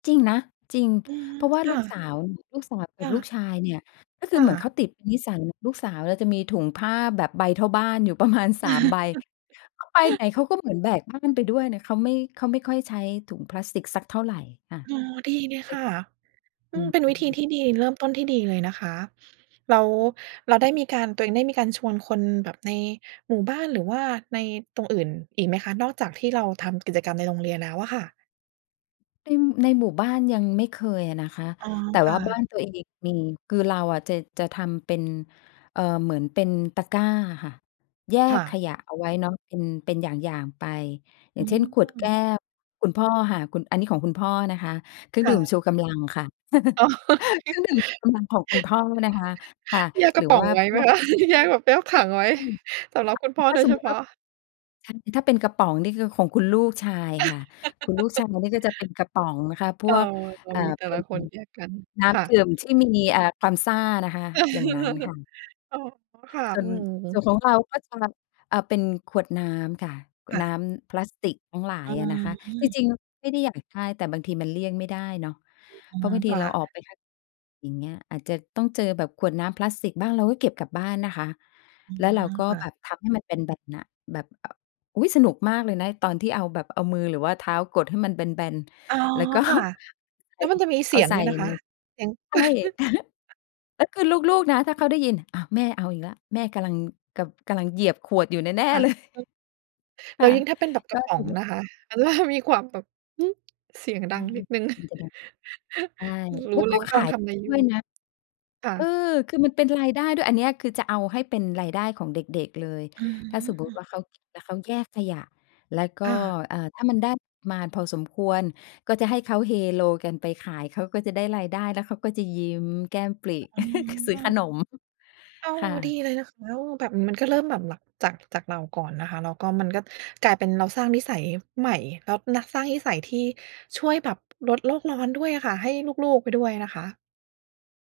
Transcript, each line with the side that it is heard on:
left: จริงนะ จริง
right: อือ
left: เพราะว่า
right: ค
left: ล
right: ่
left: ูกส
right: ะ
left: าว ลูกสาว
right: ค
left: กั
right: ่
left: บลูก
right: ะ
left: ชายเนี่ย ก็ค
right: ค
left: ือ
right: ่
left: เหมือนเขา
right: ะ
left: ติดเป็นนิสัย ลูกสาวเราจะมีถุงผ้าแบบใบเท่าบ้านอยู่ประมาณ 3 ใบ เขาไปไหนเขาก็เหมือนแบกบ้านไปด้วยนะ เขาไม่ เขาไม่ค่อยใช้ถุงพลาสติกสักเท่าไรค่ะ
right: อ๋อ ดีเลย
left: เล
right: ค
left: ย
right: ่ะ อ
left: อ
right: ื
left: ื
right: ม เป็นวิธี
left: ม ๆ
right: ที่ดี เริ่มต้นที่ดีเลยนะคะ แล้วเราได้มีการ ตัวเองได้มีการชวนคนแบบในหมู่บ้าน หรือว่าในตรงอื่นอีกไหมคะ? นอกจากที่เราทำกิจกรรมในโรงเรียนแล้วอะค่ะ
left: อือ ในหมู่บ้านยังไม่เคยอะนะคะ
right: อ๋อ
left: แต่
right: ค
left: ว
right: ่
left: ่าบ้าน
right: ะ
left: ตัวเองมี คือเราอะ จะ จะทำเป็น เอ่อ เหมือนเป็นตะกร้าอะค่ะ แย
right: ค่
left: กข
right: ะ
left: ยะเอาไว้เนาะ เป็น เป็นอย่าง ๆ ไป อย
right: อ
left: ่าง
right: ื
left: เช่น ขวด
right: ม
left: แก้ว คุณพ่ออะค่ะ คุณ อันนี้ของคุณพ่อนะคะ เครื่อ
right: ค
left: ง
right: ่
left: ดื่ม
right: ะ
left: ชูกำลังค่ะ เครื่องดื่มกำลังของคุณพ่อนะคะ ค่ะ
right: แยกก
left: ห
right: ร
left: รื
right: ะ
left: อ
right: ป๋
left: ว
right: อ
left: ่
right: ง
left: า
right: ไว้
left: พ
right: ไหม
left: วก
right: คะ? แยกแบบแยกถังไว้ สำหรับคุณพ่อ
left: ถ้
right: โ
left: า
right: ด
left: ส
right: ยเ
left: ม
right: ฉ
left: มุต
right: พ
left: ิ
right: า
left: ว่า
right: ะ
left: ถ้าเป็นกระป๋องนี่คือ ของคุณลูกชายค่ะ คุณลูกชายนี่ก็จะเป็นกระป๋องนะคะ พ
right: เออ
left: วก
right: เรา
left: เอ่อ
right: มีแต่
left: เป็
right: ละ
left: น
right: คนแยกกัน
left: น้
right: ค่
left: ำด
right: ะ
left: ื่มที่มี เอ่อ ความซ่านะคะ อย่างงั้นค่ะ
right: อ๋อ ค่ะ
left: ส่ว
right: อื
left: น ส่ว
right: ม
left: นของเราก็จะ อ่า เป็นขวดน้ำค่ะ ข
right: ค
left: วด
right: ่
left: น้
right: ะ
left: ำพลาสติกทั้งหลา
right: อ
left: ย
right: ๋
left: อะนะคะ จ
right: อ
left: ริง ๆ ไม่ได้อยากได้ แต่บางทีมันเลี่ยงไม่ได้เนาะ
right: อื
left: เพราะ
right: อ
left: บางท
right: ค
left: ี
right: ่
left: เรา
right: ะ
left: ออกไปข้าง อย่างเงี้ย อาจจะต้องเจอแบบขวดน้ำพลาสติกบ้าง เราก็เก็บกลับบ้านนะคะ
right: อื
left: แล้วเรา
right: ม
left: ก็
right: ค่ะ
left: แบบพับให้มันเป็นแบบเนี้ย แบบ อ่า อุ๊ย สนุกมากเลยนะตอนที่เอาแบบเอามือ หรือว่าเท้ากดให้มันเป็นแบน
right: อ๋อ
left: ๆ แล้ว ก็
right: ค่ะ แล้วมันจะมีเส
left: เอ
right: ี
left: า
right: ยง
left: ใส่
right: ด้วยนะค
left: ใน
right: ะ เสียง
left: ใช่ แล้วคือลูก ๆ นะ ถ้าเขาได้ยิน อ้าว แม่เอาอีกแล้ว แม่ กำลัง กะ กำลังเหยียบขวดอยู่แน่
right: ค่ะ
left: ๆ เลย
right: แล
left: ค
right: ้
left: ่ะ
right: วยิ่งถ้าเป็นแบบก
left: ก
right: ร
left: ็
right: ะป๋
left: ท
right: อ
left: ี
right: ง
left: เนี้ย
right: นะคะ ต ล่า มีความแบบ อือ เสียงด
left: ใ
right: ั
left: ช่
right: งนิดหนึ่ง
left: มันจะ ใช่
right: ร
left: แล
right: ู้
left: ้ว
right: เ
left: ก
right: ล
left: ็
right: ยว่า
left: ข
right: กำล
left: า
right: ัง
left: ย
right: ทำอะไรอ
left: ด
right: ยู
left: ้
right: ่
left: วยนะ
right: ค่ะ
left: เออ คือมันเป็นรายได้ด้วย อันเนี้ยคือจะเอาให้เป็นรายได้ของเด็ก ๆ เลย
right: อ
left: ถ้าสมมุติว
right: า
left: ่า เขาเก็บแล้วเขาแยกขยะ แล้วก็
right: ค่ะ
left: เอ่อ ถ้ามันได้ มาพอสมควร ก็จะให้เขาเฮโลกันไปขาย เขาก็จะได้รายได้ แล้วเขาก็จะยิ้มแก้มปริ
right: อื
left: ซื้อข
right: ม
left: นม
right: อ้าว
left: ค่
right: ดี
left: ะ
right: เลยนะคะ แล้วแบบมันก็เริ่มแบบหลัก จาก จากเราก่อนนะคะ แล้วก็มันก็กลายเป็นเราสร้างนิสัยใหม่ แล้วนักสร้างนิสัยที่ช่วยแบบลดโลกร้อนด้วยอะค่ะ ให้ลูก ๆ ไปด้วยนะคะ